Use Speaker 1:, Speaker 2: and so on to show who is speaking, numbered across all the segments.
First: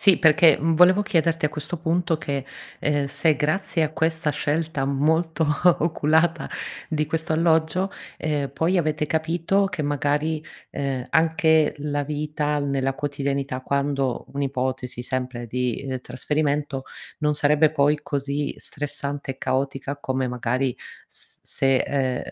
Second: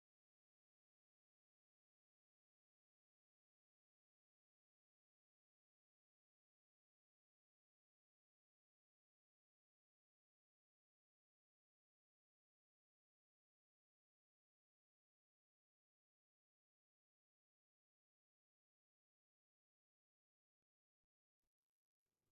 Speaker 1: Sì, perché, mhmm, volevo chiederti, a questo punto, che, uhm, se grazie a questa scelta molto oculata di questo alloggio, ehm, poi avete capito che, magari, uhm, anche la vita nella quotidianità, quando un'ipotesi, sempre di, uhm, trasferimento, non sarebbe poi così stressante e caotica, come magari s se ehm,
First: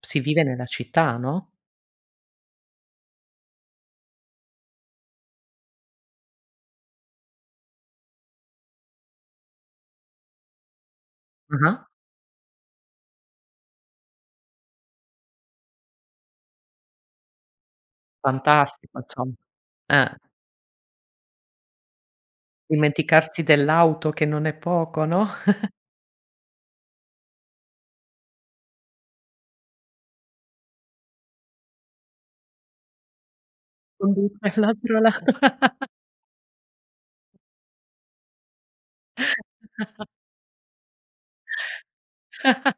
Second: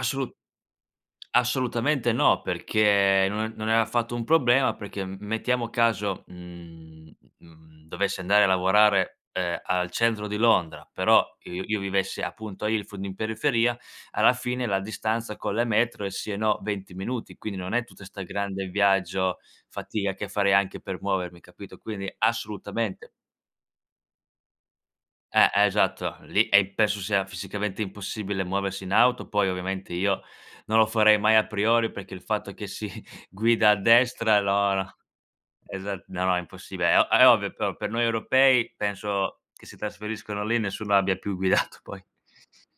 Speaker 1: si vive nella città, no?
Speaker 2: assolutamente, no, perché no non è affatto un problema, perché m mettiamo caso, mhmm, uhm, mhmm, dovessi andare, a lavorare, uhm, al centro di Londra, però i io
Speaker 1: Ah-ah.
Speaker 2: vivessi appunto a Ilford, in periferia, alla fine la distanza con le metro, è sì e no, 20 minuti, quindi non è tutta 'sta grande
Speaker 1: Fantastico, insomma.
Speaker 2: viaggio, fatica
Speaker 1: Eh.
Speaker 2: che farei anche per muovermi, capito, quindi assolutamente.
Speaker 1: Dimenticarsi dell'auto, che non è poco, no?
Speaker 2: Eh, esatto, lì e penso sia fisicamente impossibile muoversi in auto, poi ovviamente io, non lo farei mai a priori, perché il fatto che si guida a destra
Speaker 1: [unintelligible]
Speaker 2: loro,
Speaker 1: l'altro lato.
Speaker 2: esa no, no, è impossibile. È o è ovvio, però per noi europei, penso che si trasferiscono lì, nessuno abbia più guidato poi.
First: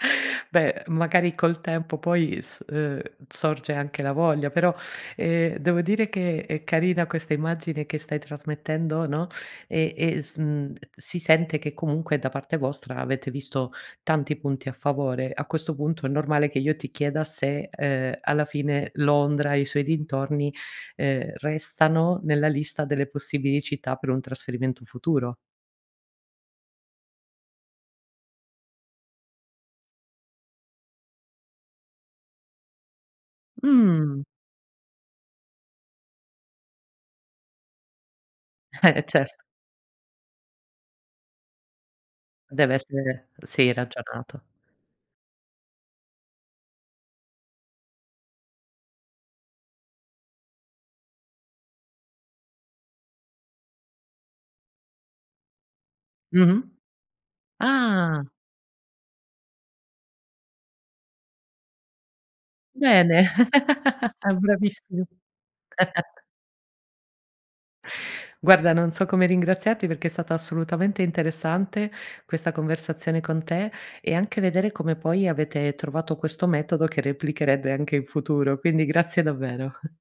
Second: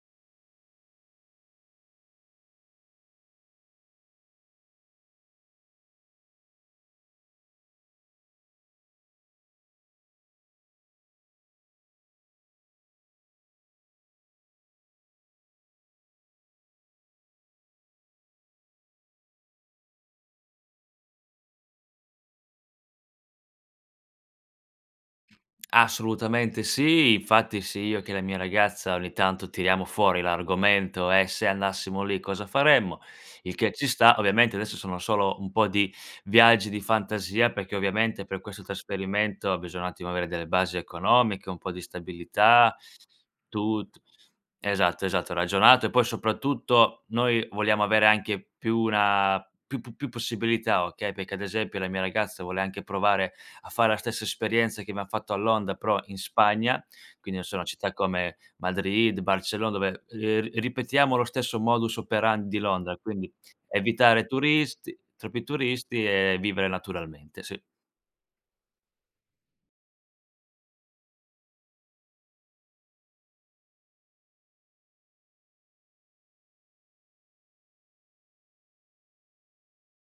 Speaker 1: Beh, magari, col tempo, poi, s uhm, sorge anche la voglia, però, ehm, devo dire che è carina questa immagine che stai trasmettendo, no, ehm, e sn si sente, che, comunque, da parte vostra, avete visto tanti punti a favore. A questo punto, è normale che io ti chieda, se, uhm, alla fine, Londra e i suoi dintorni, uhm, restano nella lista delle possibili città per un trasferimento futuro.
Speaker 2: Assolutamente, sì. Infatti, sia io che la mia ragazza, ogni tanto tiriamo fuori l'argomento: "E se andassimo lì, cosa faremmo?" Il che ci sta
Speaker 1: Mh.
Speaker 2: ovviamente, adesso sono solo un po' di viaggi di fantasia, perché, ovviamente, per questo
Speaker 1: Eh, certo.
Speaker 2: trasferimento, bisogna un attimo avere delle basi economiche, un po' di
Speaker 1: Deve
Speaker 2: stabilità,
Speaker 1: essere sì,
Speaker 2: tut
Speaker 1: ragionato.
Speaker 2: esatto, esatto, ragionato e poi soprattutto, noi vogliamo avere anche più una più pu più possibilità, okay, perché, ad esempio, la mia ragazza vuole anche provare a fare la stessa esperienza, che abbiam fatto a Londra, però in
Speaker 1: Mh-mh.
Speaker 2: Spagna, quindi, non so, città
Speaker 1: Ah.
Speaker 2: come Madrid, Barcellona, dove, uhm, ri ripetiamo lo stesso modus operandi di Londra,
Speaker 1: Bene.
Speaker 2: quindi evitare
Speaker 1: Ah,
Speaker 2: turisti
Speaker 1: bravissimo
Speaker 2: troppi turisti e vivere naturalmente, sì.
Speaker 1: Guarda, non so come ringraziarti, perché è stata assolutamente interessante, questa conversazione con te, e anche vedere come poi avete trovato questo metodo, che replicherete anche in futuro. Quindi, grazie davvero.